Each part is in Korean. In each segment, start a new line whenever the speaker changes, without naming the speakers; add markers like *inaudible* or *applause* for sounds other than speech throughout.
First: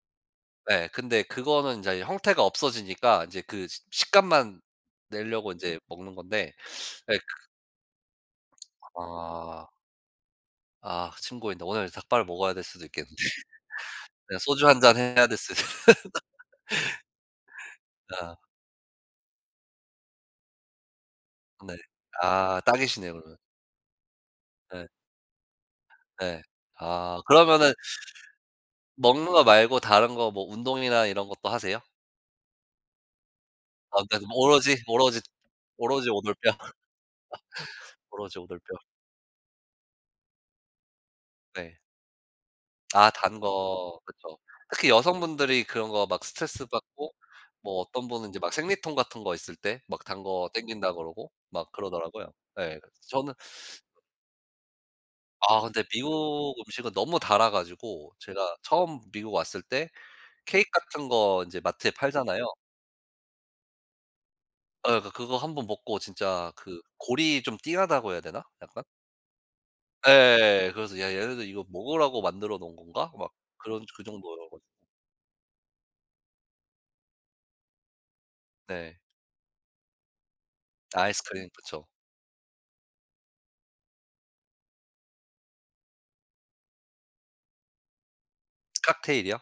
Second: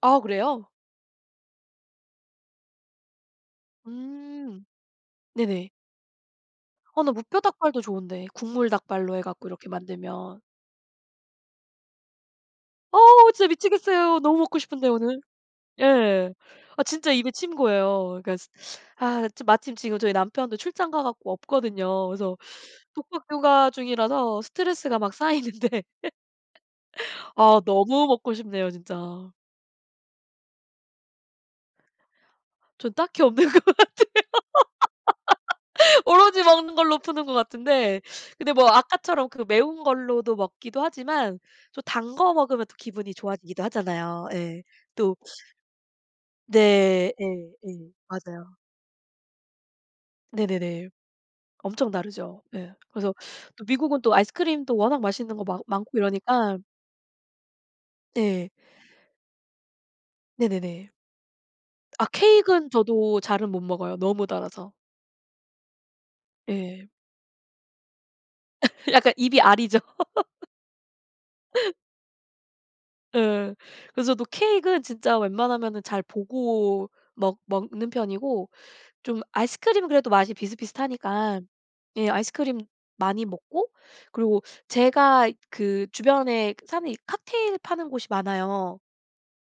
아 그래요?
예. 근데 그거는 인제 형태가 없어지니까 인제 그 식 식감만
음
낼려고
네네.
인제 먹는 건데
아
*sucks teeth*
나
예
무뼈
그
닭발도 좋은데 국물 닭발로 해 갖고
아.
이렇게 만들면
아 침 고이는데 오늘 닭발을 먹어야 될 수도
어
있겠는데?
진짜
*laughs*
미치겠어요.
네
너무 먹고
소주 1
싶은데,
잔
오늘.
해야겠어요.
예. 아
*laughs*
진짜 입에 침 고여요. 그러니까
아.
아 차 마침 지금 저희 남편도 출장 가 갖고
네.
없거든요. 그래서
아 딱이시네요,
독박
그러면.
육아 중이라서
예.
스트레스가 막 쌓이는데
예. 아
*laughs* 아
그러면은 *sucks teeth*
너무 먹고 싶네요,
먹는
진짜.
거 말고 다른 거 뭐 운동이나 이런 것도 하세요?
저는 딱히 없는 것 같아요.
아 그러니까 그럼 오로지 오로지
*laughs*
오로지 오돌뼈.
오로지 먹는 걸로 푸는 것
*laughs*
같은데
오로지
근데
오돌뼈.
뭐 아까처럼 그 매운 걸로도 먹기도 하지만
네.
또 단 거 먹으면 또
아
기분이
단
좋아지기도
거,
하잖아요.
그쵸.
예.
특히
또
여성분들이 그런 거 막
네.
스트레스받고
예
뭐
예
어떤 분은 이제
맞아요.
막 생리통 같은 거 있을 때 막 단 거
네네네.
당긴다 그러고 막
엄청
그러더라고요.
다르죠. 예.
예
그래서
저는
또
*sucks teeth*
미국은 또 아이스크림도 워낙 맛있는 거
아
많
근데
많고
미국
이러니까
음식은 너무 달아 가지고
네.
제가 처음 미국 왔을 때 케이크
네네네.
같은 거 인제 마트에
아
팔잖아요.
케익은 저도 잘은 못 먹어요, 너무 달아서.
예 아 그 그거 1 번 먹고 진짜 그
예.
골이 좀 띵하다고 해야 되나? 약간?
*laughs* 약간 입이 아리죠. *laughs*
예예예예. 그래서 '야 얘네들 이거 먹으라고 만들어 놓은 건가?' 막
예.
그런 그
그래서 저도
정도여 가
케익은 진짜 웬만하면은 잘 보고 먹 먹는 편이고
네.
좀 아이스크림은 그래도 맛이 비슷비슷하니까
아이스크림, 그쵸.
예 아이스크림 많이 먹고 그리고 제가 그 주변에 사는 이 칵테일 파는 곳이 많아요.
칵테일이요?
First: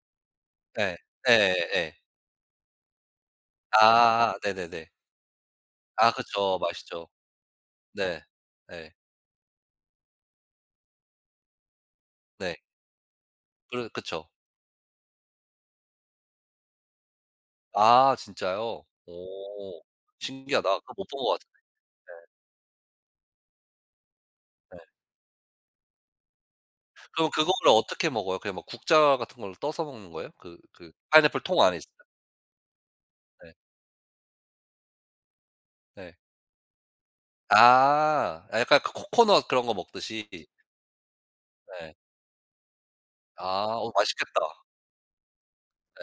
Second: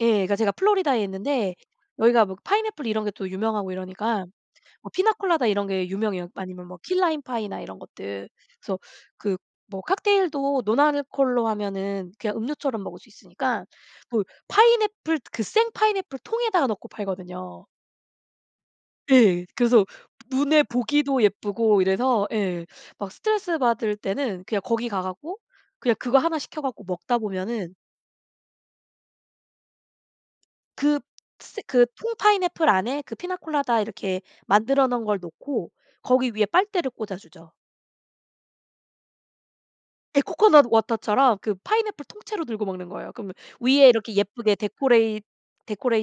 예. 그러니까 제가
예.
플로리다에 있는데
예예예 예.
여기가 뭐 파인애플 이런 게 또 유명하고 이러니까
아아아 네네네.
뭐 피나콜라다 이런 게
아
유명해요.
그쵸.
아니면 뭐 키
맛있죠.
라임 파이나 이런
네.
것들. 그래서
예.
그 뭐 칵테일도 논 알코올로 하면은 그냥
네.
음료처럼 먹을 수 있으니까
그러
뭐
그쵸.
파인애플 그 생 파인애플 통에다 넣고 팔거든요.
아 진짜요?
예.
오.
그래서 눈에
신기하다. 그거 못
보기도
본 것 같은데
예쁘고 이래서
네.
예 막 스트레스받을 때는 그냥
예.
거기 가 갖고 그냥 그거 하나 시켜 갖고 먹다
그럼 그거를
보면은
어떻게 먹어요? 그냥 뭐 국자 같은 걸로 떠서 먹는 거예요? 그 그
그
파인애플 통
스
안에
그
있잖
통 파인애플 안에 그
예.
피나콜라다 이렇게 만들어 놓은 걸 놓고
네.
거기 위에 빨대를 꽂아 주죠.
아. 약간 그 코코넛 그런 거
예
먹듯이.
코코넛 워터처럼 그
네.
파인애플 통째로 들고 먹는 거예요. 그러면
아.
위에
어
이렇게 예쁘게
맛있겠다.
데코레잇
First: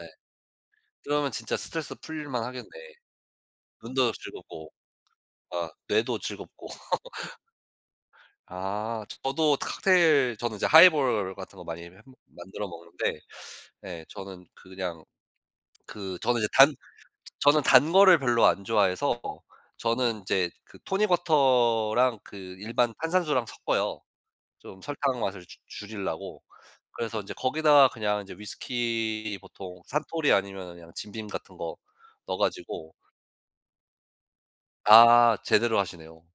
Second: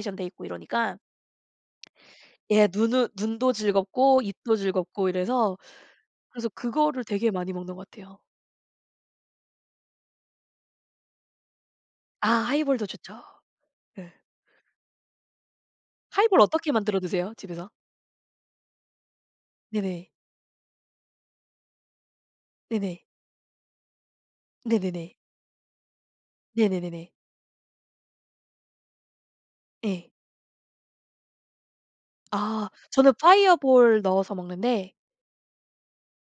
예.
돼 있고 이러니까
그러면 진짜 스트레스 풀릴
예.
만하겠네.
눈은 눈도
눈도
즐겁고 입도
즐겁고.
즐겁고 이래서
아 뇌도
그래서
즐겁고.
그거를 되게
*laughs*
많이 먹는 것 같아요.
아. 저도 칵테일 저는 인제 하이볼 같은 거 많이 해 먹
아
만들어
하이볼도
먹는데
좋죠.
*sucks teeth* 예
예.
저는 그냥 그 저는
하이볼
인제
어떻게
단
만들어 드세요,
저는
집에서?
단 거를 별로 안 좋아해서
네네.
저는 인제 그 토닉 워터랑 그 일반
네네.
탄산수랑 섞어요, 좀
네네네.
설탕 맛을 줄 줄이려고.
네네네네.
그래서 인제 거기다가 그냥 이제 위스키 보통
예.
산토리 아니면은 그냥 짐 빔 같은 거 넣어
아
가지고
저는 파이어볼 넣어서 먹는데
아 제대로 하시네요.